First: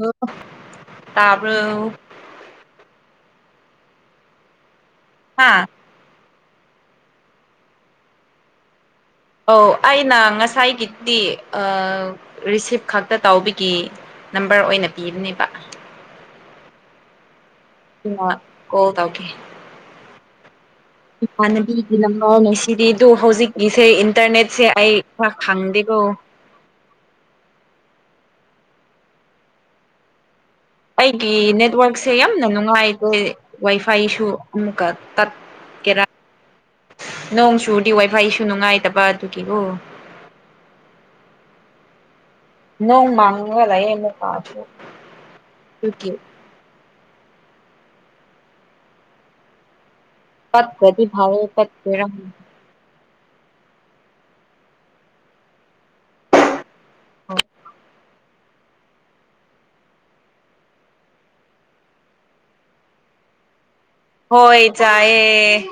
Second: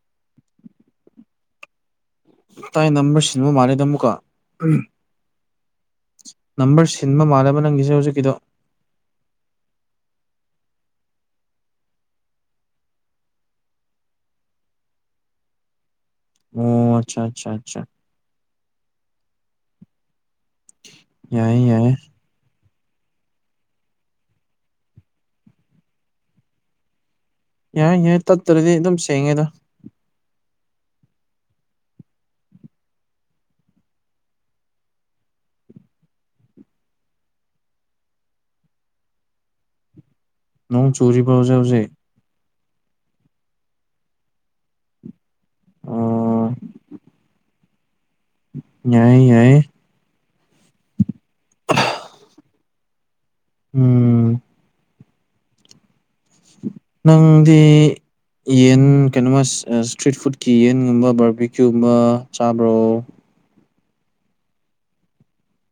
ꯂꯣ ꯇꯥꯕ꯭ꯔꯣ ꯇꯥꯏ ꯅꯝꯕꯔ ꯁꯤꯟꯕ ꯃꯥꯜꯂꯦꯗ ꯑꯃꯨꯛꯀ ꯍꯥꯥ ꯅꯝꯕꯔ ꯁꯤꯟꯕ ꯃꯥꯟꯂꯦꯕ ꯅꯪꯒꯤꯁꯦ ꯍꯧꯖꯤꯛꯀꯤꯗꯣ ꯑꯧ ꯑꯩꯅ ꯉꯁꯥꯏꯒꯤꯗꯤ ꯑ ꯔꯤꯁꯤꯞ ꯈꯛꯇ ꯇꯥꯎꯕꯤꯒꯤ ꯅꯝꯕꯔ ꯑꯣꯏꯅ ꯄꯤꯕꯅꯦꯕ ꯑꯣ ꯑꯆꯥ ꯆꯥ ꯆꯥ ꯇꯤꯅ ꯀꯣꯜ ꯇꯧꯒꯦ ꯌꯥꯏꯌꯦ ꯌꯥꯏꯌꯦ ꯏꯃꯥꯟꯅꯕꯤꯒꯤ ꯂꯝ ꯕꯔꯅꯦ ꯁꯤꯗꯤ ꯑꯗꯨ ꯍꯧꯖꯤꯛꯀꯤꯁꯦ ꯏꯟꯇꯔꯅꯦꯠꯁꯦ ꯑꯩ ꯈꯔ ꯈꯪꯗꯦꯀꯣ ꯌꯥꯏ ꯌꯥꯏ ꯇꯠꯇ꯭ꯔꯗꯤ ꯑꯗꯨꯝ ꯁꯦꯡꯉꯦꯗ ꯑꯩꯒꯤ ꯅꯦꯠꯋꯥꯛꯁꯦ ꯌꯥꯝꯅ ꯅꯨꯡꯉꯥꯏꯗꯦ ꯋꯥꯏ ꯐꯥꯏꯁꯨ ꯑꯃꯨꯛꯀ ꯇꯠ ꯀꯦꯔꯥ ꯅꯣꯡ ꯆꯨꯔꯗꯤ ꯋꯥꯏ ꯐꯥꯏꯁꯨ ꯅꯨꯡꯉꯥꯏꯇꯕ ꯑꯗꯨꯒꯤꯋꯣ ꯅꯣꯡ ꯆꯨꯔꯤꯕꯣ ꯍꯧꯖꯤꯛ ꯍꯧꯖꯤꯛ ꯅꯣꯡ ꯃꯥꯡꯉꯒ ꯂꯩꯌꯦ [unintelligible] ꯗꯨꯀꯤ ꯑ ꯌꯥꯏ ꯌꯥꯏ ꯇꯠꯇ꯭ꯔꯗꯤ ꯐꯔꯦ ꯇꯠꯀꯦꯔ ꯎꯝ ꯅꯪꯗꯤ ꯌꯦꯟ ꯀꯩꯅꯣꯃ ꯏꯁꯇ꯭ꯔꯤꯠ ꯐꯨꯗꯀꯤ ꯌꯦꯟꯒꯨꯝꯕ ꯕꯔꯕꯤꯀ꯭ꯌꯨꯒꯨꯝꯕ ꯆꯥꯕ꯭ꯔꯣ ꯍꯣꯏ ꯆꯥꯏꯌꯦ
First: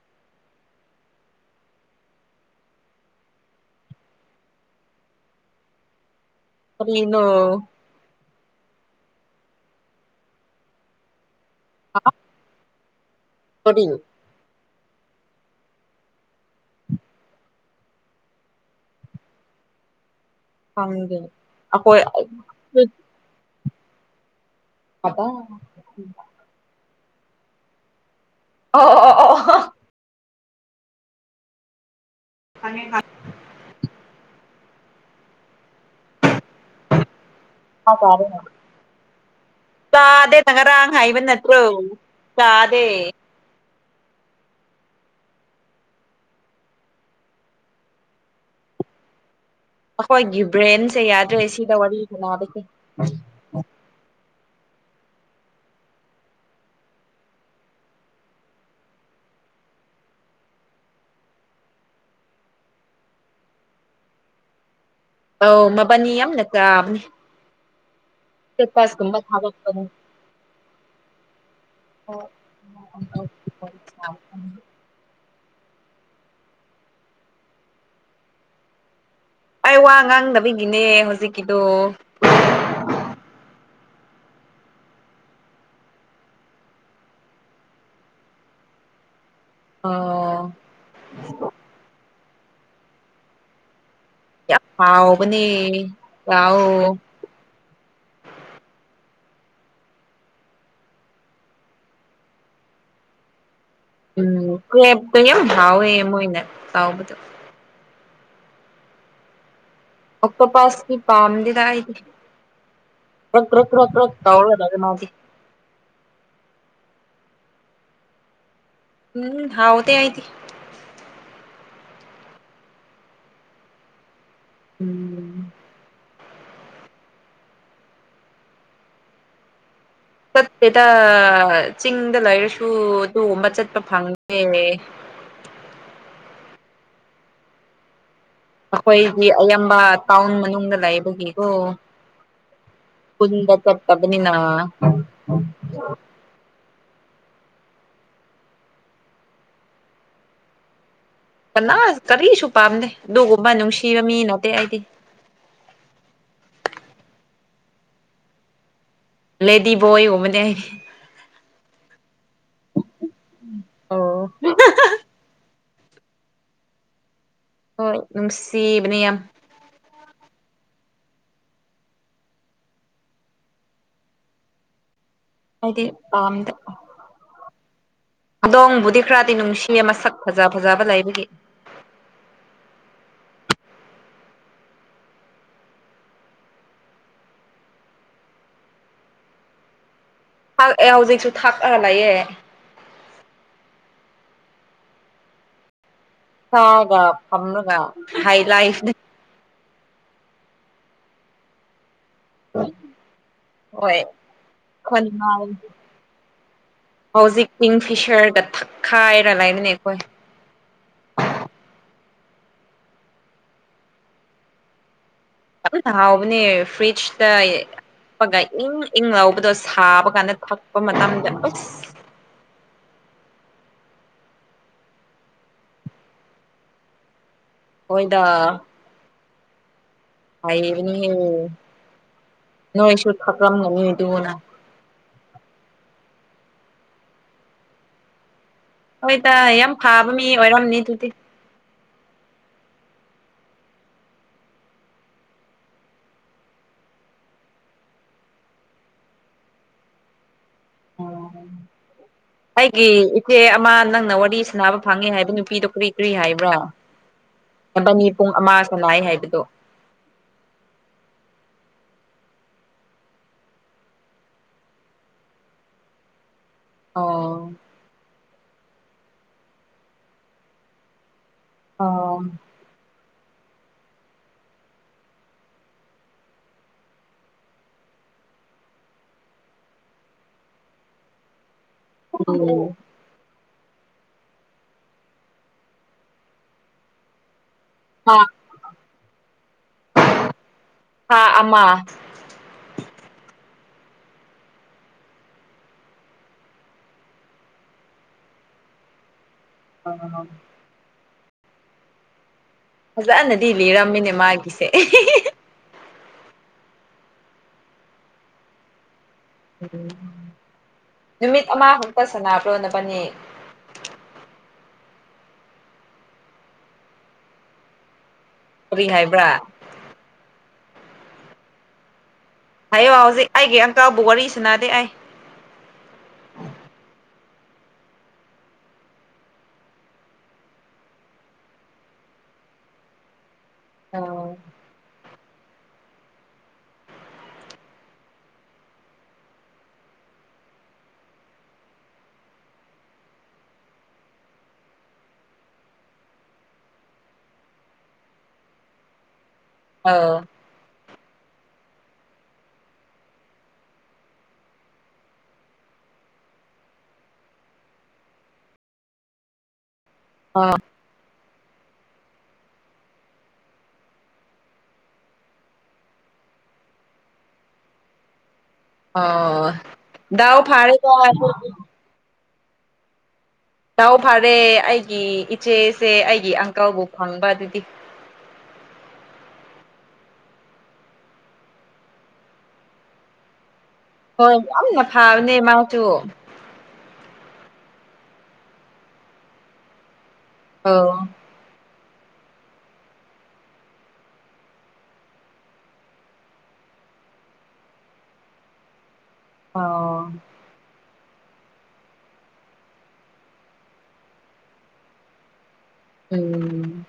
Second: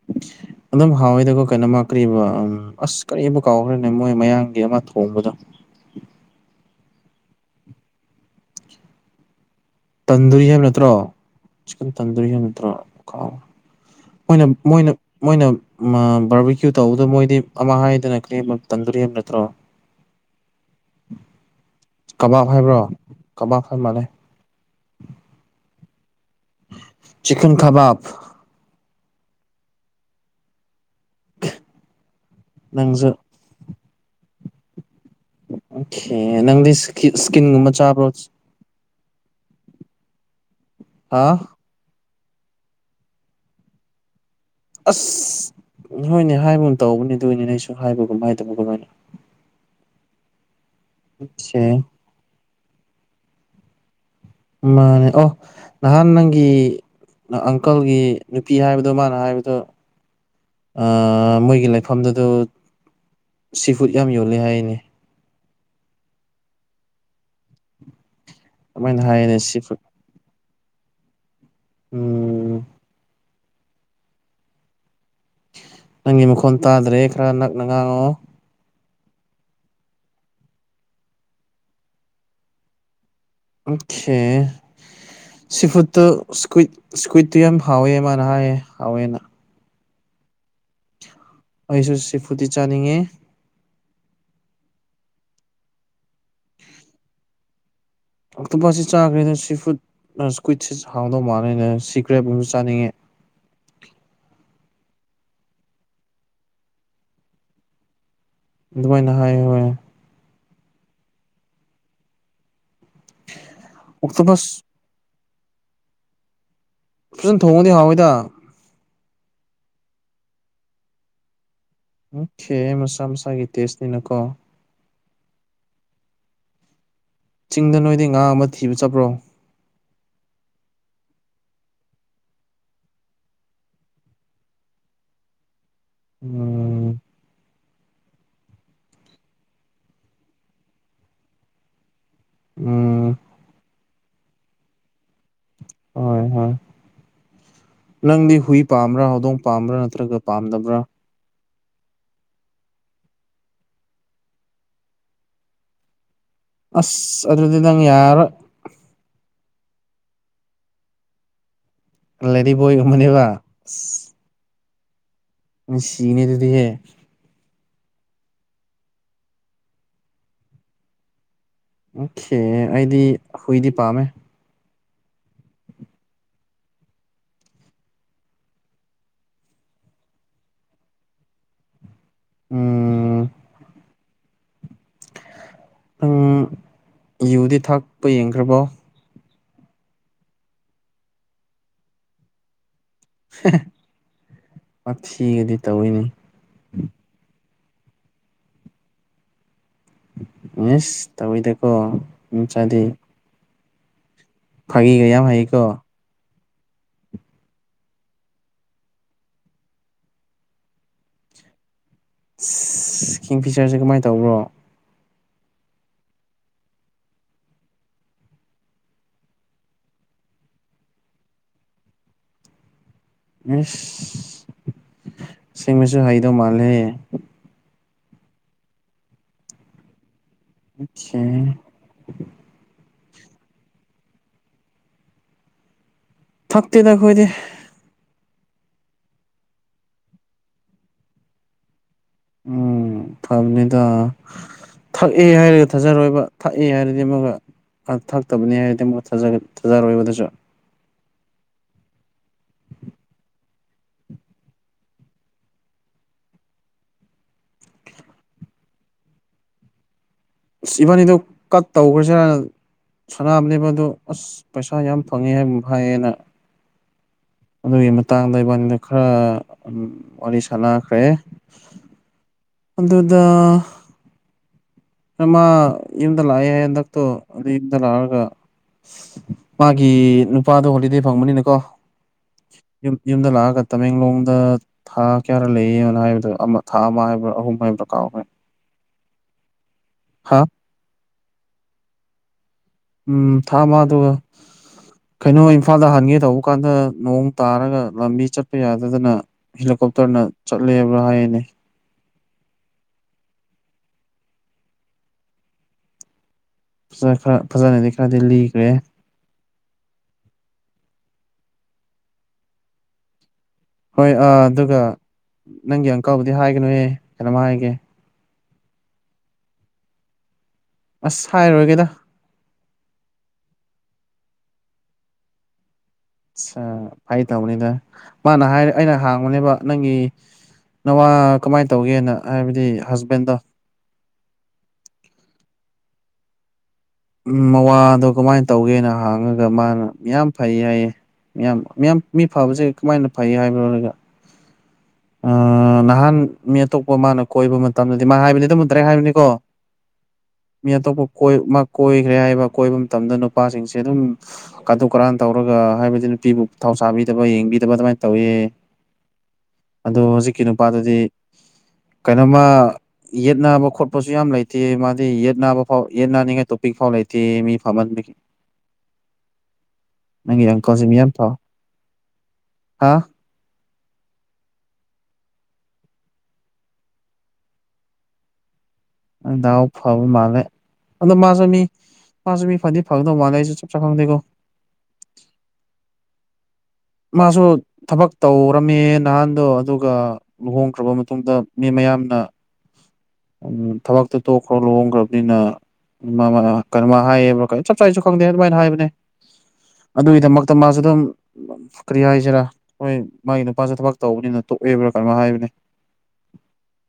[inaudible] ꯑꯗꯨꯝ ꯍꯥꯎꯋꯦꯗꯀꯣ ꯀꯩꯅꯣꯃ ꯀꯔꯤꯕ ꯎꯝ ꯑꯁ ꯀꯔꯤꯕꯨ ꯀꯥꯎꯈ꯭ꯔꯦꯅꯦ ꯃꯣꯏ ꯃꯌꯥꯡꯒꯤ ꯑꯃ ꯊꯣꯡꯕꯗꯣ ꯀꯔꯤꯅꯣ ꯇꯟꯗꯨꯔꯤ ꯍꯥꯏꯕ ꯅꯠꯇ꯭ꯔꯣ ꯆꯤꯛꯀꯟ ꯇꯟꯗꯨꯔꯤ ꯍꯥꯏꯕ ꯅꯠꯇ꯭ꯔꯣ‌‌ꯀꯥꯎꯒꯔꯦ ꯀꯔꯤ ꯃꯣꯏꯅ ꯃꯣꯏꯅ ꯃꯣꯏꯅ ꯕꯥꯔꯕꯤꯀ꯭ꯌꯨ ꯇꯧꯕꯗ ꯃꯣꯏꯗꯤ ꯑꯃ ꯍꯥꯏꯗꯅ ꯀꯕ ꯇꯟꯗꯨꯔꯤ ꯍꯥꯏꯕ‌ ꯅꯠꯇ꯭ꯔꯣ [inaudible] ꯈꯪꯗꯦ ꯑꯩꯈꯣꯏ ꯀꯕꯥꯛ ꯍꯥꯏꯕ꯭ꯔꯣ ꯀꯕꯥꯛ ꯍꯥꯏ ꯃꯥꯜꯂꯦ ꯀꯥꯕꯣꯛ ꯆꯤꯛꯟ ꯀꯕꯥꯞ ꯑꯣ ꯑꯣ ꯑꯣ ꯅꯪꯖꯨ ꯑꯣꯀꯦ ꯅꯪꯗꯤ ꯏꯁꯀꯤꯟꯒꯨꯝꯕ ꯆꯥꯕ꯭ꯔꯣ ꯆꯥꯗꯦꯅ ꯉꯥꯔꯥꯛ‌ ꯍꯥꯏꯕ ꯍꯥ ꯅꯠꯇ꯭ꯔꯣ ꯆꯥꯗꯦ ꯑꯁ ꯍꯣꯏꯅꯦ ꯍꯥꯏꯕꯒꯨꯝ‌ ꯇꯧꯕꯅꯦ ꯑꯗꯨ ꯑꯗꯨꯒꯤꯅꯤꯅꯦ ꯑꯩꯁꯨ ꯍꯥꯏꯕꯒꯨꯝ ꯍꯥꯏꯗꯕꯒꯨꯝ ꯀꯃꯥꯏꯅ ꯑꯩꯈꯣꯏꯒꯤ ꯕ꯭ꯔꯦꯟꯁꯦ ꯌꯥꯗ꯭ꯔꯦ ꯁꯤꯗ ꯁꯦ ꯋꯥꯔꯤ ꯁꯅꯕꯁꯦ ꯃꯥꯅꯦ ꯑꯣ ꯅꯍꯥꯟ ꯅꯪꯒꯤ ꯑꯪꯀꯜꯒꯤ ꯅꯨꯄꯤ ꯍꯥꯏꯕꯗꯣ ꯃꯥꯅ ꯍꯥꯏꯕꯗꯣ ꯑꯥ ꯃꯣꯏꯒꯤ ꯂꯩꯐꯝꯗꯨꯗ ꯁꯤ ꯐꯨꯗ ꯌꯥꯝ ꯌꯣꯜꯂꯤ ꯍꯥꯏꯅꯤ ꯑꯧ ꯃꯕꯅꯤ ꯌꯥꯝ ꯀꯥꯕꯅꯦ ꯑꯗꯨꯃꯥꯏꯅ ꯄꯥꯁꯒꯝꯕ ꯍꯥꯏꯌꯦꯅꯦ ꯊꯕꯛ ꯁꯤ ꯐꯨꯗ ꯇꯧ ꯎꯝ [unintelligible] ꯅꯪꯒꯤ ꯃꯈꯣꯟ ꯇꯥꯗ꯭ꯔꯦ ꯈꯔ ꯅꯛꯅ ꯉꯥꯡꯉꯑꯣ ꯑꯩ ꯋꯥ ꯉꯥꯡꯗꯕꯤꯒꯤꯅꯦ ꯍꯧꯖꯤꯛꯀꯤꯗꯣ ꯑꯣꯀꯦ ꯁꯤꯐꯨꯠꯇꯨ ꯁꯀꯨꯋꯠ ꯁ꯭ꯀꯨꯋꯤꯠꯇꯨ ꯌꯥꯝ ꯍꯥꯎꯋꯦ ꯃꯥꯅ ꯍꯥꯏꯌꯦꯦ ꯍꯥꯎꯋꯦꯅ ꯑꯣ ꯑꯩꯁꯨ ꯁꯤꯐꯨꯠꯇꯤ ꯆꯥꯅꯤꯡꯉꯤ ꯌꯥꯝ ꯍꯥꯎꯕꯅꯤ ꯆꯥꯎꯋꯦ ꯑꯇꯣꯞꯄꯥꯁꯤ ꯆꯥꯈ꯭ꯔꯦꯅ ꯁꯤ ꯐꯨꯗ ꯁꯀꯨꯋꯤꯠꯁ ꯍꯥꯎꯗꯧ ꯃꯥꯜꯂꯦꯅ ꯁꯤ ꯀ꯭ꯔꯦꯞ ꯑꯣꯏꯨꯝꯕ ꯆꯥꯅꯤꯡꯉꯦ ꯎꯝ ꯀꯔꯦꯄꯇꯣ ꯌꯥꯝ ꯍꯥꯎꯋꯦ ꯃꯣꯏꯅ‌ ꯇꯧꯕꯗꯣ ꯑꯗꯨꯃꯥꯏꯅ ꯍꯥꯏ ꯍꯣꯏ ꯑꯣꯛꯇꯣꯄꯥꯁꯇꯤ ꯄꯥꯝꯗꯦꯗ ꯑꯩꯗꯤ ꯗꯔꯛ ꯗꯔꯛ ꯑꯣꯛꯇꯣꯄꯁ ꯇꯧꯔ ꯂꯩꯔꯦ ꯃꯥꯗꯤ ꯐꯖꯟ ꯊꯣꯡꯉꯗꯤ ꯍꯥꯎꯏꯗ ꯎꯝ ꯍꯥꯎꯗꯦ ꯑꯩꯗꯤ ꯑꯣꯀꯦ ꯃꯁꯥ ꯃꯁꯥꯒꯤ ꯇꯦꯁꯅꯤꯅ ꯀꯣ ꯎꯝ ꯆꯤꯡꯗ ꯅꯣꯏꯗꯤ ꯉꯥ ꯑꯃ ꯊꯤꯕ ꯆꯠꯄ꯭ꯔꯣ ꯆꯠꯇꯦꯗ ꯆꯤꯡꯗ ꯂꯩꯔꯁꯨ ꯑꯗꯨꯒꯨꯕ ꯆꯠꯄ ꯐꯪꯗꯦꯅꯦ ꯎꯝ ꯑꯩꯈꯣꯏꯗꯤ ꯑꯌꯥꯝꯕ ꯇꯥꯎꯟ ꯃꯅꯨꯡꯗ ꯂꯩꯕꯒꯤꯀꯣ ꯎꯝ ꯄꯨꯟꯗ ꯆꯠꯇꯕꯄꯅꯤꯅ ꯍꯣꯏ ꯍꯣꯏ ꯅꯪꯗꯤ ꯍꯨꯏ ꯄꯥꯝꯕ꯭ꯔꯥ ꯍꯧꯗꯣꯡ ꯄꯥꯝꯕ꯭ꯔꯥ ꯅꯠꯇ꯭ꯔꯒ ꯄꯥꯝꯗꯕ꯭ꯔꯥ ꯀꯅꯥ ꯀꯔꯤꯁꯨ ꯄꯥꯝꯗꯦ ꯑꯗꯨꯒꯨꯝꯕ ꯅꯨꯡꯁꯤꯕ ꯃꯤ ꯅꯠꯇꯦ ꯑꯩꯗꯤ ꯑꯁ ꯑꯗꯨꯗꯤ ꯅꯪ ꯌꯥꯔꯔꯣꯏ ꯂꯦꯗꯤ ꯕꯣꯏꯒꯨꯝꯕꯅꯦ ꯂꯦꯗꯤ ꯕꯣꯏꯒꯨꯝꯕꯅꯦꯕ [unintelligible] ꯑꯣ ꯅꯨꯡꯁꯤꯅꯦ ꯑꯗꯨꯗꯤ ꯍꯦ ꯍꯣꯏ ꯅꯨꯡꯁꯤꯕꯅꯤ ꯌꯥꯝ ꯑꯣꯈꯦ ꯑꯩꯗꯤ ꯍꯨꯏꯗꯤ ꯄꯥꯝꯃꯦ ꯑꯩꯗꯤ ꯄꯥꯝꯗꯦ ꯍꯗꯣꯡꯕꯨꯗꯤ ꯈ꯭ꯔꯗꯤ ꯅꯨꯡꯁꯤꯌꯦ ꯃꯁꯛ ꯐꯖ ꯐꯖꯕ ꯂꯩꯕꯒꯤ ꯎꯝ [unintelligible] ꯌꯨꯗꯤ ꯊꯛꯄ ꯌꯦꯡꯈ꯭ꯔꯕꯣ ꯊꯛꯑꯦ ꯍꯧꯖꯤꯛꯁꯨ ꯊꯥꯛꯑꯒ ꯂꯩꯌꯦ [unintelligible] ꯋꯥꯊꯤꯒꯗꯤ ꯇꯧꯋꯤꯅꯦ ꯁꯥꯒ ꯊꯝꯔꯒ ꯍꯥꯢ ꯂꯥꯏꯐꯅꯦ ꯃꯤꯁ ꯇꯧꯏꯗꯀꯣ ꯃꯤ ꯃꯆꯥꯗꯤ ꯍꯣꯏ ꯈꯣꯟ ꯐꯥꯒꯤꯒ ꯌꯥꯝ [unintelligible] ꯍꯩꯀꯣ ꯍꯧꯖꯤꯛ ꯀꯤꯡ ꯐꯤꯁꯔꯒ ꯊꯛꯈꯥꯏꯔ ꯂꯩꯕꯅꯦ ꯑꯈꯣꯏ [unintelligible] ꯀꯤꯡ ꯐꯤꯆꯔꯁꯦ ꯀꯃꯥꯏ ꯇꯧꯕ꯭ꯔꯣ ꯌꯥꯝꯅ ꯍꯥꯎꯕꯅꯦ ꯐ꯭ꯔꯤꯖꯇ ꯊꯛꯄꯒ ꯏꯪ ꯏꯪ ꯂꯧꯕꯗꯣ ꯁꯥꯕ ꯀꯥꯟꯗ ꯊꯛꯄ ꯃꯇꯝꯗ ꯎꯁ ꯑꯁ ꯁꯦꯡꯅꯖꯨ ꯍꯩꯒꯗꯧ ꯃꯥꯜꯂꯦ ꯍꯦ ꯍꯣꯏꯗ ꯍꯩꯕꯅꯤ ꯑꯣꯀꯦ ꯅꯣꯏꯁꯨ ꯊꯥꯛꯔꯝꯒꯅꯤ ꯗꯨꯅ ꯊꯛꯇꯦꯗ ꯑꯈꯣꯏꯗꯤ ꯍꯣꯏꯗ ꯌꯥꯝ ꯐꯥꯕ ꯃꯤ ꯑꯣꯏꯔꯝꯅꯤ ꯑꯗꯨꯗꯤ ꯎꯝ ꯐꯥꯕꯅꯦꯗ ꯊꯛꯑꯦ ꯍꯥꯏꯔꯒ ꯊꯥꯖꯔꯣꯏꯕ ꯊꯛꯑꯦ ꯍꯥꯏꯔꯗꯤ ꯑꯃꯨꯛꯒ ꯊꯥꯛꯇꯕꯅꯤ ꯍꯥꯏꯔꯗꯤ ꯑꯃꯨꯒ ꯊꯥꯖꯔꯣꯏ ꯊꯥꯖꯔꯣꯢꯕꯗꯨꯁꯨ [unintelligible] ꯑꯩꯒꯤ ꯏꯆꯦ ꯑꯃ ꯅꯪꯅ ꯋꯥꯔꯤ ꯁꯟꯅꯥꯕ ꯐꯪꯉꯦ ꯍꯥꯏꯕ ꯅꯨꯄꯤꯗꯣ ꯀ꯭ꯔꯤ ꯀ꯭ꯔꯤ ꯍꯥꯏꯕ꯭ꯔꯣ꯫ ꯅꯕꯥꯅꯤ ꯄꯨꯡ ꯑꯃ ꯁꯅꯥꯥꯏꯌꯦ ꯍꯥꯏꯕꯗꯣ꯫ ꯏꯁ ꯏꯕꯥꯅꯤꯗꯣ ꯀꯠ ꯇꯧꯈ꯭ꯔꯁꯤꯔꯅ ꯁꯅꯥꯕꯅꯦꯕ ꯑꯗꯨ ꯑꯁ ꯄꯩꯁꯥ ꯌꯥꯝ ꯐꯪꯉꯦ ꯍꯥꯏꯕꯝ ꯍꯥꯏꯌꯦꯅ꯫ ꯑꯣ ꯑꯗꯨꯒꯤ ꯃꯇꯥꯡꯗ ꯏꯕꯥꯅꯤꯗ ꯈ꯭ꯔ ꯋꯥꯔꯤ ꯁꯥꯟꯅꯥꯈ꯭ꯔꯦ꯫ ꯑꯥꯎ ꯑꯗꯨꯗ ꯗ ꯃꯥ ꯌꯨꯝꯗ ꯂꯥꯛꯑꯦ ꯍꯥꯏ ꯍꯟꯗꯛꯇꯣ ꯑꯗꯨ ꯌꯨꯝꯗ ꯂꯥꯛꯑꯒ ꯃꯥꯒꯤ ꯅꯨꯄꯥꯗꯣ ꯍꯣꯂꯤꯗꯦ ꯐꯪꯕꯅꯤꯅꯀꯣ [unintelligible] ꯎꯝ ꯌꯨꯝ ꯌꯨꯝꯗ ꯂꯥꯛꯑꯒ ꯇꯃꯦꯡꯂꯣꯡꯗ ꯊꯥ ꯀ꯭ꯌꯥꯥꯔꯥ ꯂꯩꯌꯦꯅ ꯍꯥꯏꯕꯗꯣ ꯑꯃ ꯊꯥ ꯑꯃ ꯍꯥꯏꯕ꯭ꯔꯥ ꯑꯍꯨꯝ ꯍꯥꯏꯕ꯭ꯔꯥ ꯊꯥ ꯀꯥꯎꯈ꯭ꯔꯦ ꯍꯥ ꯊꯥ ꯑꯃ ꯎꯝ ꯊꯥ ꯑꯃ ꯑꯗꯨꯒ ꯀꯩꯅꯣ ꯏꯝꯐꯥꯜꯗ ꯍꯟꯒꯦ ꯇꯧꯕ ꯀꯥꯟꯗ ꯅꯣꯡ ꯇꯥꯔꯒ ꯂꯝꯕꯤ ꯆꯠꯄ ꯌꯥꯗꯗꯅ ꯍꯦꯂꯤꯀꯣꯞꯇꯔꯅ ꯆꯠꯂꯦꯕ꯭ꯔꯥ ꯍꯥꯏꯌꯦꯅꯦ꯫ ꯐꯖꯟꯅꯗꯤ ꯂꯤꯔꯝꯃꯤꯅꯦ ꯃꯥꯒꯤꯁꯦ [unintelligible] ꯉꯁꯥꯢ ꯈꯔ ꯐꯖꯅꯗꯤ ꯈꯔꯗꯤ ꯂꯤꯈ꯭ꯔꯦ꯫ ꯎꯝ ꯅꯨꯃꯤꯠ ꯑꯃ ꯈꯛꯇ ꯁꯅꯥꯕ꯭ꯔꯣ ꯅꯕꯅꯤ꯫ ꯍꯣꯏ ꯑꯥ ꯑꯗꯨꯒ ꯅꯪꯒꯤ ꯑꯪꯀꯜꯕꯨꯗꯤ ꯍꯥꯏꯒꯅꯨꯌꯦ ꯀꯩꯅꯣꯝ ꯍꯥꯏꯒꯦ ꯀꯔꯤ ꯍꯥꯏꯕ꯭ꯔꯥ ꯑꯁ ꯍꯥꯏꯔꯣꯏꯒꯦꯗ ꯍꯥꯏꯌꯣ ꯍꯧꯖꯤꯛ ꯑꯩꯒꯤ ꯑꯪꯀꯜꯕꯨ ꯋꯥꯔꯤ ꯁꯅꯗꯦ ꯑꯩ ꯑꯠꯆꯥ ꯐꯒꯤ ꯇꯧꯕꯅꯤꯗ ꯃꯥꯅ ꯍꯥꯏꯔꯦ ꯑꯩꯅ ꯍꯥꯡꯕꯅꯦꯕ ꯅꯪꯒꯤ ꯅꯋꯥ ꯀꯃꯥꯏ ꯇꯧꯒꯦꯅ ꯍꯥꯏꯕꯗꯤ ꯍꯁꯕꯦꯟꯗꯣ꯫ ꯑꯝ ꯎꯝ ꯃꯋꯥꯗꯣ ꯀꯃꯥꯏꯅ ꯇꯧꯒꯦꯅ ꯍꯥꯡꯉꯒ ꯃꯥꯅ ꯌꯥꯝ ꯐꯩ ꯍꯥꯏꯌꯦ꯫ ꯃꯤꯌꯥꯝ ꯃꯤꯌꯥꯝ ꯃꯤ ꯐꯕꯁꯦ ꯀꯃꯥꯏꯅ ꯐꯩ ꯍꯥꯏꯕ꯭ꯔꯣ ꯍꯥꯢꯔꯒ꯫ ꯑꯥ ꯅꯍꯥꯟ ꯃꯤ ꯑꯇꯣꯞꯄ ꯃꯥꯅ ꯀꯣꯏꯕ ꯃꯇꯝꯗꯗꯤ ꯃꯥ ꯍꯥꯏꯕꯅꯤ ꯑꯗꯨꯝ ꯇꯔꯦꯛ ꯍꯥꯏꯕꯅꯤꯀꯣ ꯑꯥꯎ ꯃꯤ ꯑꯇꯣꯞꯄ ꯀꯣꯏ ꯃꯥ ꯀꯣꯏꯒ꯭ꯔꯦ ꯍꯥꯏꯕ ꯀꯣꯏꯕ ꯃꯇꯝꯗ ꯅꯨꯄꯥꯁꯤꯡꯁꯦ ꯑꯗꯨꯝ ꯀꯇꯨ ꯀꯔꯥꯟ ꯇꯧꯔꯒ ꯍꯥꯏꯕꯗꯤ ꯅꯨꯄꯤꯕꯨ ꯊꯥꯎ ꯁꯥꯕꯤꯗꯕ ꯌꯦꯡꯕꯤꯗꯕ ꯑꯗꯨꯃꯥꯏꯅ ꯇꯧꯏ꯫ ꯑꯗꯣ ꯑ ꯍꯧꯖꯤꯛꯒꯤ ꯅꯨꯄꯥꯗꯨꯗꯤ [inaudible] ꯀꯩꯅꯣꯃ ꯌꯦꯠ ꯅꯥꯕ ꯈꯣꯠꯄꯁꯨ ꯌꯥꯝ ꯂꯩꯇꯦ ꯃꯥꯗꯤ ꯌꯦꯠ ꯅꯥꯕ ꯐꯥꯎ ꯌꯦꯠ ꯅꯥꯅꯤꯡꯉꯥꯏ ꯇꯣꯄꯤꯛ ꯐꯥꯎ ꯂꯩꯇꯦ ꯃꯤ ꯐꯝꯃꯟꯕꯒꯤ꯫ ꯑꯣ ꯗꯥꯎ ꯅꯪꯒꯤ ꯐꯥꯔꯦ ꯑꯪꯀꯜꯁꯦ ꯀꯣ ꯃꯤ ꯌꯥꯝ ꯐ ꯑꯗꯨꯗꯤ ꯍꯥ ꯗꯥꯎ ꯐꯔꯦ ꯑꯩꯒꯤ ꯏꯆꯦꯁꯦ ꯑꯩꯒꯤ ꯑꯪꯀꯜꯕꯨ ꯐꯪꯕ ꯑꯗꯨꯗꯤ ꯗꯥꯎ ꯐꯕ ꯃꯥꯜꯂꯦ ꯑꯗꯣ ꯃꯥꯁꯨ ꯃꯤ ꯃꯥꯁꯨ ꯃꯤ ꯐꯗꯤ ꯐꯒꯗꯧ ꯃꯥꯜꯂꯦ ꯑꯩꯁꯨ ꯆꯞ ꯆꯥꯕꯗꯤ ꯈꯪꯗꯦ ꯍꯣꯏ ꯌꯥꯝꯅ ꯐꯥꯕꯅꯦ ꯃꯥꯖꯨ ꯃꯥꯁꯨ ꯊꯕꯛ ꯇꯧꯔꯝꯃꯦ ꯅꯍꯥꯟꯗꯣ ꯑꯗꯨꯒ ꯑꯧ ꯂꯨꯍꯣꯡꯈ꯭ꯔꯕ ꯃꯇꯨꯡꯗ ꯃꯤ ꯃꯌꯥꯝꯅ ꯊꯕꯛꯇꯣ ꯇꯣꯛꯈ꯭ꯔꯣ ꯂꯨꯍꯣꯡꯒ꯭ꯔꯕꯅꯤꯅ꯫ ꯀꯩꯅꯣꯃ ꯍꯥꯏꯌꯦꯕꯤ ꯀꯩ ꯆꯞ ꯆꯥꯕꯁꯨ ꯈꯪꯗꯦ ꯑꯗꯨꯃꯥꯏꯅ ꯍꯥꯏꯕꯅꯦ꯫ ꯑꯣ ꯑꯗꯨꯒꯤꯗꯃꯛꯇ ꯃꯥꯖꯨ ꯑꯗꯨꯝ ꯀꯔꯤ ꯍꯥꯏꯁꯤꯔꯥ ꯍꯣꯏ ꯃꯥꯒꯤ ꯅꯨꯄꯥꯁꯨ ꯊꯕꯛ ꯇꯧꯕꯅꯤꯅ ꯇꯣꯛꯑꯦꯕ꯭ꯔꯥ ꯀꯥꯏꯅꯣꯝꯃꯥ ꯍꯥꯏꯕꯅꯦ꯫ ꯎꯝ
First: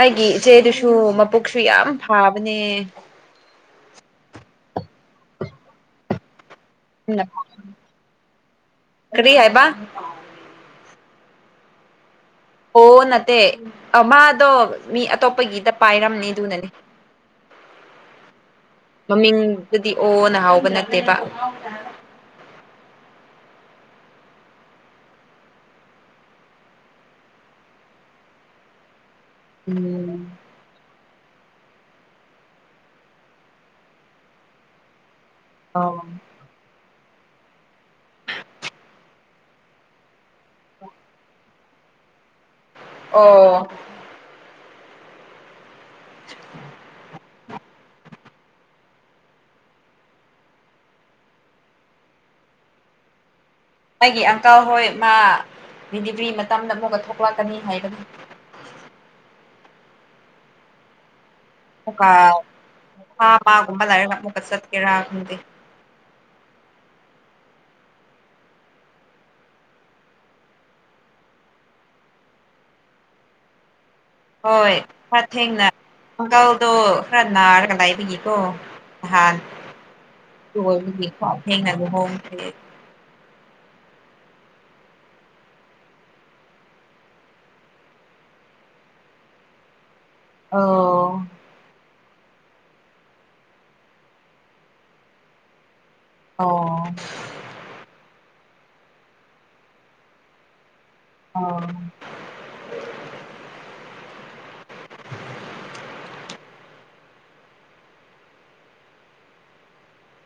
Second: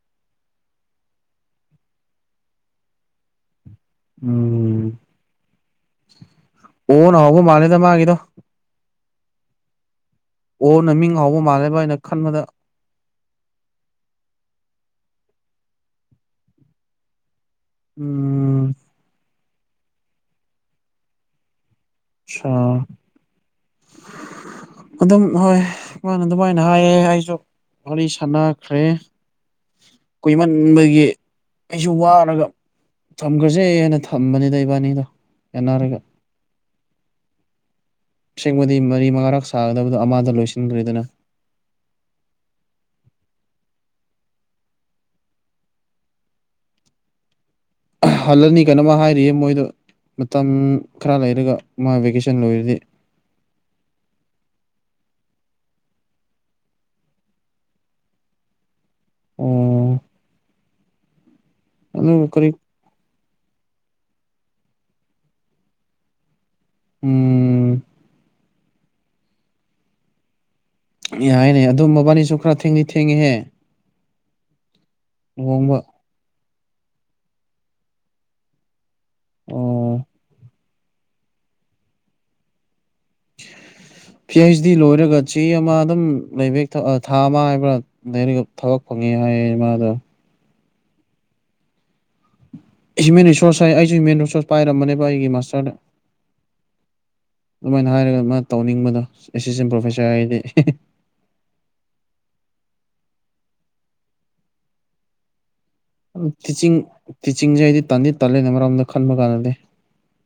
ꯑꯩꯒꯤ ꯏꯆꯦꯗꯨꯁꯨ ꯃꯄꯨꯛꯁꯨ ꯌꯥꯝ ꯐꯥꯕꯅꯦ꯫ ꯎꯝ ꯑꯣꯅ ꯍꯧꯕ ꯃꯥꯜꯂꯦꯗ ꯃꯥꯒꯤꯗꯣ ꯀꯔꯤ ꯍꯥꯏꯕ ꯑꯣ ꯅ ꯃꯤꯡ ꯍꯥꯎꯕ ꯃꯥꯜꯂꯦꯕ ꯑꯩꯅ ꯈꯟꯕꯗ ꯑꯣ ꯅꯠꯇꯦ ꯃꯥꯗꯣ ꯃꯤ ꯑꯇꯣꯞꯄꯒꯤꯗ ꯄꯥꯏꯔꯝꯅꯤ ꯑꯗꯨꯅꯅꯦ ꯐ [inaudible] ꯎꯝ ꯃꯃꯤꯡꯗꯨꯗꯤ ꯑꯣꯅ ꯍꯥꯎꯕ ꯅꯠꯇꯦꯕ ꯑꯆꯥ [inaudible] ꯑꯗꯨꯝ ꯍꯣꯏ ꯃꯥꯅ ꯑꯗꯨꯃꯥꯏꯅ ꯍꯥꯏꯌꯦ ꯑꯩꯁꯨ ꯋꯥꯔꯤ ꯁꯥꯟꯅꯈ꯭ꯔꯦ ꯎꯝ ꯗꯒꯤ ꯑꯩꯁꯨ ꯋꯥꯔꯒ ꯊꯝꯈ꯭ꯔꯁꯦ ꯍꯥꯏꯅ ꯊꯝꯕꯅꯤꯗ ꯏꯕꯥꯅꯤꯗꯣ ꯑ ꯌꯥꯟꯅꯔꯒ ꯑꯁꯦꯡꯕꯗꯤ ꯃꯔꯤ ꯃꯉꯥꯔꯛ ꯁꯥꯒꯗꯕꯗꯣ ꯑꯃꯗ ꯂꯣꯏꯁꯤꯟꯗ꯭ꯔꯗꯅ ꯑꯣ [inaudible] ꯍꯜꯂꯅꯤ ꯀꯩꯅꯣꯃ ꯍꯥꯏꯔꯤꯌꯦ ꯃꯣꯏꯗꯣ ꯃꯇꯝ ꯈꯔ ꯂꯩꯔꯒ ꯃꯥ ꯚꯦꯀꯦꯁꯟ ꯂꯣꯏꯔꯗꯤ꯫ ꯑꯩꯒꯤ ꯑꯪꯀꯜ ꯍꯣꯏ ꯃꯥ ꯗꯤꯂꯤꯕ꯭ꯔꯤ ꯃꯇꯝꯗ ꯑꯃꯒ ꯊꯣꯛꯂꯛꯀꯅꯤ ꯍꯥꯏꯕꯅꯤ꯫ ꯑꯣ꯫ ꯑꯃꯨꯛꯀ ꯑꯗꯨ ꯀꯔꯤ ꯐꯥꯞ ꯄꯥꯞ ꯀꯨꯝꯕ ꯂꯩꯔꯒ‌ ꯑꯃꯨꯛꯀ ꯆꯠꯀꯦꯔꯥ ꯈꯪꯗꯦ꯫ ꯎꯝ꯫ ꯌꯥꯏꯅꯦ ꯑꯗꯨꯝ ꯃꯕꯥꯅꯤꯁꯨ ꯈꯔ ꯊꯦꯡꯗꯤ ꯊꯦꯡꯉꯤꯍꯦ꯫ ꯍꯣꯏ ꯈꯔ ꯊꯦꯡꯅ ꯂꯨꯍꯣꯡꯕ ꯑꯪꯀꯜꯗꯣ ꯈꯔ ꯅꯥꯔꯒ ꯂꯥꯏꯕꯒꯤꯀꯣ꯫ ꯅꯍꯥꯟ ꯑꯣ ꯗꯨꯑꯣꯏꯕꯒꯤ ꯊꯦꯡꯅ‌ ꯂꯨꯍꯣꯜ ꯈ꯭ꯔꯦ꯫ [inaudible] ꯄꯤ ꯍꯩꯁ ꯗꯤ ꯂꯣꯏꯔꯒ ꯆꯦ ꯑꯃ ꯑꯗꯨꯝ ꯂꯩꯕꯦꯛ ꯊꯥ ꯑꯃ ꯍꯥꯏꯕ꯭ꯔꯥ꯫ ꯂꯩꯔꯒ ꯊꯕꯛ ꯐꯪꯉꯦ ꯍꯥꯏꯌꯦ ꯃꯥꯗꯣ꯫ ꯑꯣ꯫ ꯍ꯭ꯌꯨꯃꯦꯟ ꯔꯤꯁꯣꯔꯁ ꯍꯥꯏ ꯑꯩꯁꯨ ꯍ꯭ꯌꯨꯃꯦꯟ ꯔꯤꯁꯣꯔꯁ ꯄꯥꯏꯔꯝꯕꯅꯦꯕ ꯑꯩꯒꯤ ꯃꯥꯁꯇ꯭ꯔꯗ꯫ ꯑꯣ꯫ ꯑꯗꯨꯃꯥꯏꯅ ꯍꯥꯏꯔꯒ ꯃꯥ ꯇꯧꯅꯤꯡꯕꯗꯣ ꯑꯦꯁꯤꯁꯇꯦꯟ ꯄ꯭ꯔꯣꯐꯦꯁꯥꯔ ꯍꯥꯏꯗꯤ꯫ ꯑꯣ꯫ ꯇꯤꯆꯤꯡ ꯇꯤꯆꯤꯡꯁꯦ ꯑꯩꯗꯤ ꯇꯥꯟꯗꯤ ꯇꯥꯂꯦ ꯑꯃꯔꯣꯝꯗ ꯈꯟꯕ ꯀꯥꯟꯗꯗꯤ꯫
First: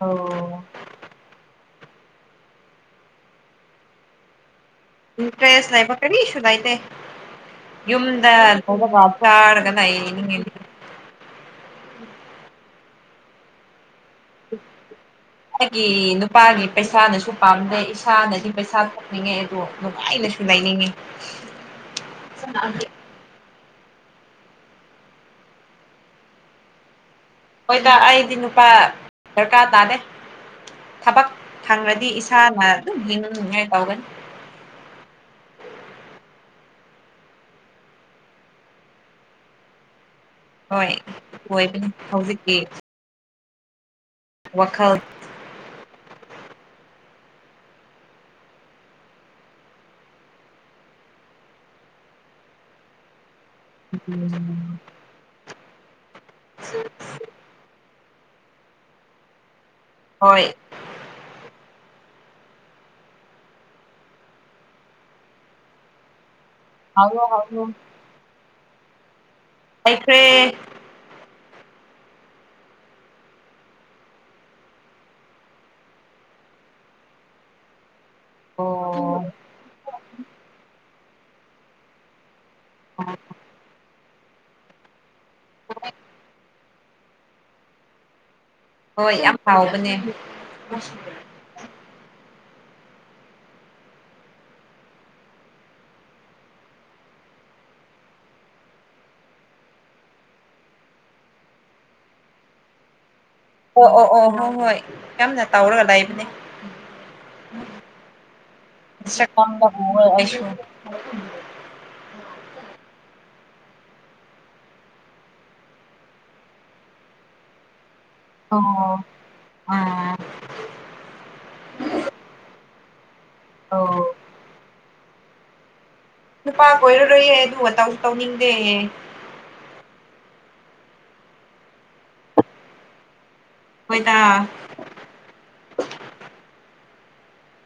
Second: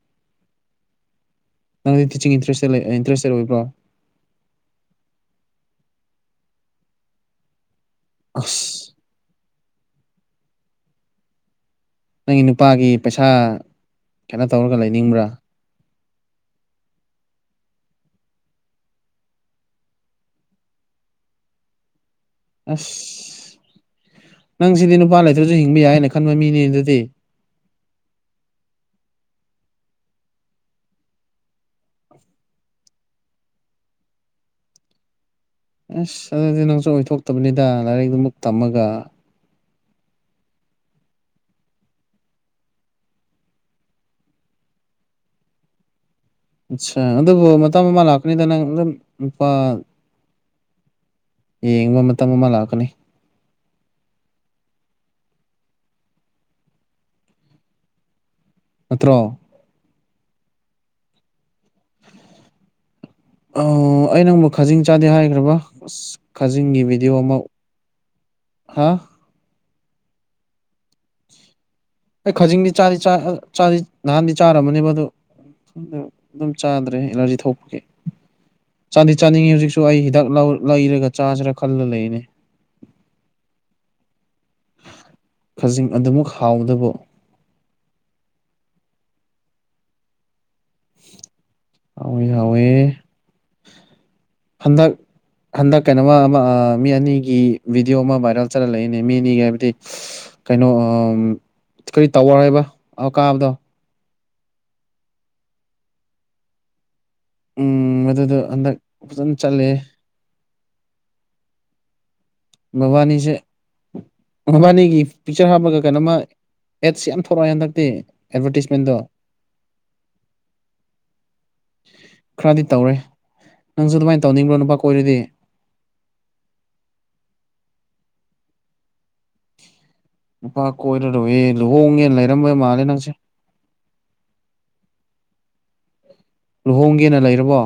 ꯑꯣ꯫ ꯅꯪꯗꯤ ꯇꯤꯆꯤꯡ ꯏꯟꯔꯦꯁ ꯏꯟꯇꯦꯁꯇꯦꯠ ꯑꯣꯏꯕ꯭ꯔꯣ꯫ ꯏꯟꯇ꯭ꯔꯦꯁ ꯂꯩꯕ ꯀꯔꯤꯁꯨ ꯂꯩꯇꯦ ꯌꯨꯝꯗ ꯑꯁ [unintelligible] ꯆꯥꯔꯒꯂꯩꯅꯤꯡꯉꯦ꯫ ꯅꯪꯒꯤ ꯅꯨꯄꯥꯒꯤ ꯄꯩꯁꯥ ꯀꯩꯅꯣ ꯇꯧꯔꯒ ꯂꯩꯅꯤꯡꯕ꯭ꯔꯥ꯫ ꯑꯩꯒꯤ ꯅꯨꯄꯥꯒꯤ ꯄꯩꯁꯥꯅꯁꯨ ꯄꯥꯝꯗꯦ ꯏꯁꯥꯅꯗꯤ ꯄꯩꯁꯥ ꯅꯤꯡꯉꯦ ꯑꯗꯨ ꯅꯨꯉꯥꯏꯅꯁꯨꯂꯩꯅꯤꯡꯉꯦ꯫ ꯑꯁ ꯅꯪ ꯁꯤꯗꯤ ꯅꯨꯄꯥ ꯂꯩꯇ꯭ꯔꯁꯨ ꯍꯤꯡꯕ ꯌꯥꯏꯅ ꯈꯟꯕ ꯃꯤꯅꯤ ꯑꯗꯨꯗꯤ꯫ ꯍꯣꯏꯗ ꯑꯩꯗꯤ ꯅꯨꯄꯥ ꯗꯔꯀꯥꯔ ꯇꯥꯗꯦ꯫ ꯊꯕꯛ ꯐꯪꯉꯔꯗꯤ ꯏꯁꯥꯅ ꯑꯗꯨꯝ ꯍꯤꯡꯉꯥꯏ ꯇꯧꯒꯅꯤ꯫ ꯑꯁ ꯑꯗꯨꯗꯤ ꯅꯪꯁꯨ ꯑꯣꯏꯊꯣꯛꯇꯕꯅꯤꯗ ꯂꯥꯏꯔꯤꯛꯇꯨꯃꯨꯛ ꯇꯝꯃꯒ꯫ ꯍꯣꯏ ꯑꯣꯏꯕꯅꯤ ꯍꯧꯖꯤꯛꯀꯤ꯫ ꯋꯥꯈꯜ꯫ ꯑꯆꯥ ꯑꯗꯨꯕꯨ ꯃꯇꯝ ꯑꯃ ꯂꯥꯛꯀꯅꯤꯗ ꯅꯪ ꯑꯗꯨꯝ ꯅꯨꯄꯥ ꯌꯦꯡꯕ ꯃꯇꯝ ꯑꯃ ꯂꯥꯛꯀꯅꯤ꯫ ꯎꯝ꯫ ꯅꯠꯇ꯭ꯔꯣ꯫ ꯍꯣꯏ꯫ ꯑ ꯑꯩ ꯅꯪꯕꯨ ꯈꯥꯖꯤꯡ ꯆꯥꯗꯦ ꯍꯥꯏꯈ꯭ꯔꯕ ꯑꯁ ꯈꯖꯤꯡꯒꯤ ꯚꯤꯗꯤꯑꯣ ꯍꯥꯎꯔꯣ ꯑꯃ ꯍꯥꯎꯔꯣ ꯍꯥ ꯍꯩꯈ꯭ꯔꯦ꯫ ꯑꯩ ꯈꯖꯤꯡꯗꯤ ꯆꯥꯗꯤ ꯆꯥꯏ ꯅꯍꯥꯟꯗꯤ ꯆꯥꯔꯝꯃꯅꯦꯕ ꯑꯗꯣ ꯈꯪꯗꯦ ꯑꯗꯨꯝ ꯆꯥꯗ꯭ꯔꯦ ꯑꯦꯂꯥꯔꯖꯤ ꯊꯣꯛꯄꯒꯤ꯫ ꯆꯥꯗꯤ ꯑꯣ ꯆꯥꯅꯤꯡꯉꯤ ꯍꯧꯖꯤꯛꯁꯨ ꯑꯩ ꯍꯤꯗꯥꯛ ꯂꯧ ꯂꯩꯔꯒ ꯆꯥꯁꯤꯔꯥ ꯈꯜꯂ ꯂꯩꯔꯤꯅꯦ꯫ [unintelligible] ꯈꯖꯤꯡ ꯑꯗꯨꯃꯨꯛ ꯍꯥꯎꯗꯨꯕꯨ꯫ ꯍꯣꯏ ꯌꯥꯝ ꯍꯥꯎꯕꯅꯦ꯫ ꯑꯧ ꯌꯥꯎꯋꯦ ꯍꯟꯗꯛ ꯍꯟꯗꯛ ꯀꯩꯅꯣꯃ ꯑꯃ ꯃꯤ ꯑꯅꯤꯒꯤ ꯚꯤꯗꯤꯑꯣ ꯑꯃ ꯚꯥꯏꯔꯦꯜ ꯆꯠꯂꯒ ꯂꯩꯅꯦ ꯃꯤ ꯑꯅꯤꯒꯤ ꯍꯥꯏꯕꯗꯤ ꯀꯩꯅꯣ ꯀꯔꯤ ꯇꯧꯕꯔ ꯍꯥꯏꯕ ꯀꯥꯕꯗꯣ ꯑꯣ ꯑꯣ ꯑꯣ ꯍꯣꯏ ꯍꯣꯏ ꯌꯥꯝꯅ ꯇꯧꯔꯒ ꯂꯩꯕꯅꯦ ꯎꯝ ꯑꯗꯨꯗꯣ ꯍꯟꯗꯛ [unintelligible] ꯐꯖꯅ ꯆꯠꯂꯦ ꯑꯩꯁꯨ [unintelligible] ꯃꯕꯥꯅꯤꯁꯦ ꯃꯕꯥꯅꯤꯒꯤ ꯄꯤꯛꯆꯔ ꯍꯥꯞꯄꯒ ꯀꯩꯅꯣꯃ ꯑꯦꯠꯁ ꯌꯥꯝ ꯊꯣꯔꯛꯑꯦ ꯍꯟꯗꯛꯇꯤ ꯑꯦꯠꯚꯥꯔꯇꯤꯁꯃꯦꯟꯗꯣ ꯑꯣ ꯑꯥ ꯈꯔꯗꯤ ꯇꯧꯔꯦ ꯅꯪꯁꯨ ꯑꯧ ꯑꯗꯨꯃꯥꯏꯅ ꯇꯧꯅꯤꯡꯕ꯭ꯔꯣ ꯅꯨꯄꯥ ꯀꯣꯏꯔꯗꯤ ꯅꯨꯄꯥ ꯀꯣꯏꯔꯔꯣꯏꯌꯦ ꯑꯗꯨ ꯇꯧꯁꯨ ꯇꯧꯅꯤꯡꯗꯦ ꯅꯨꯄꯥ ꯀꯣꯏꯔꯔꯣꯏꯌꯦ ꯂꯨꯍꯣꯡꯒꯦꯅ ꯂꯩꯔꯝꯕ ꯃꯥꯜꯂꯦ ꯅꯪꯁꯦ ꯍꯣꯏꯗ ꯂꯨꯍꯣꯡꯒꯦꯅ ꯂꯩꯔꯕꯣ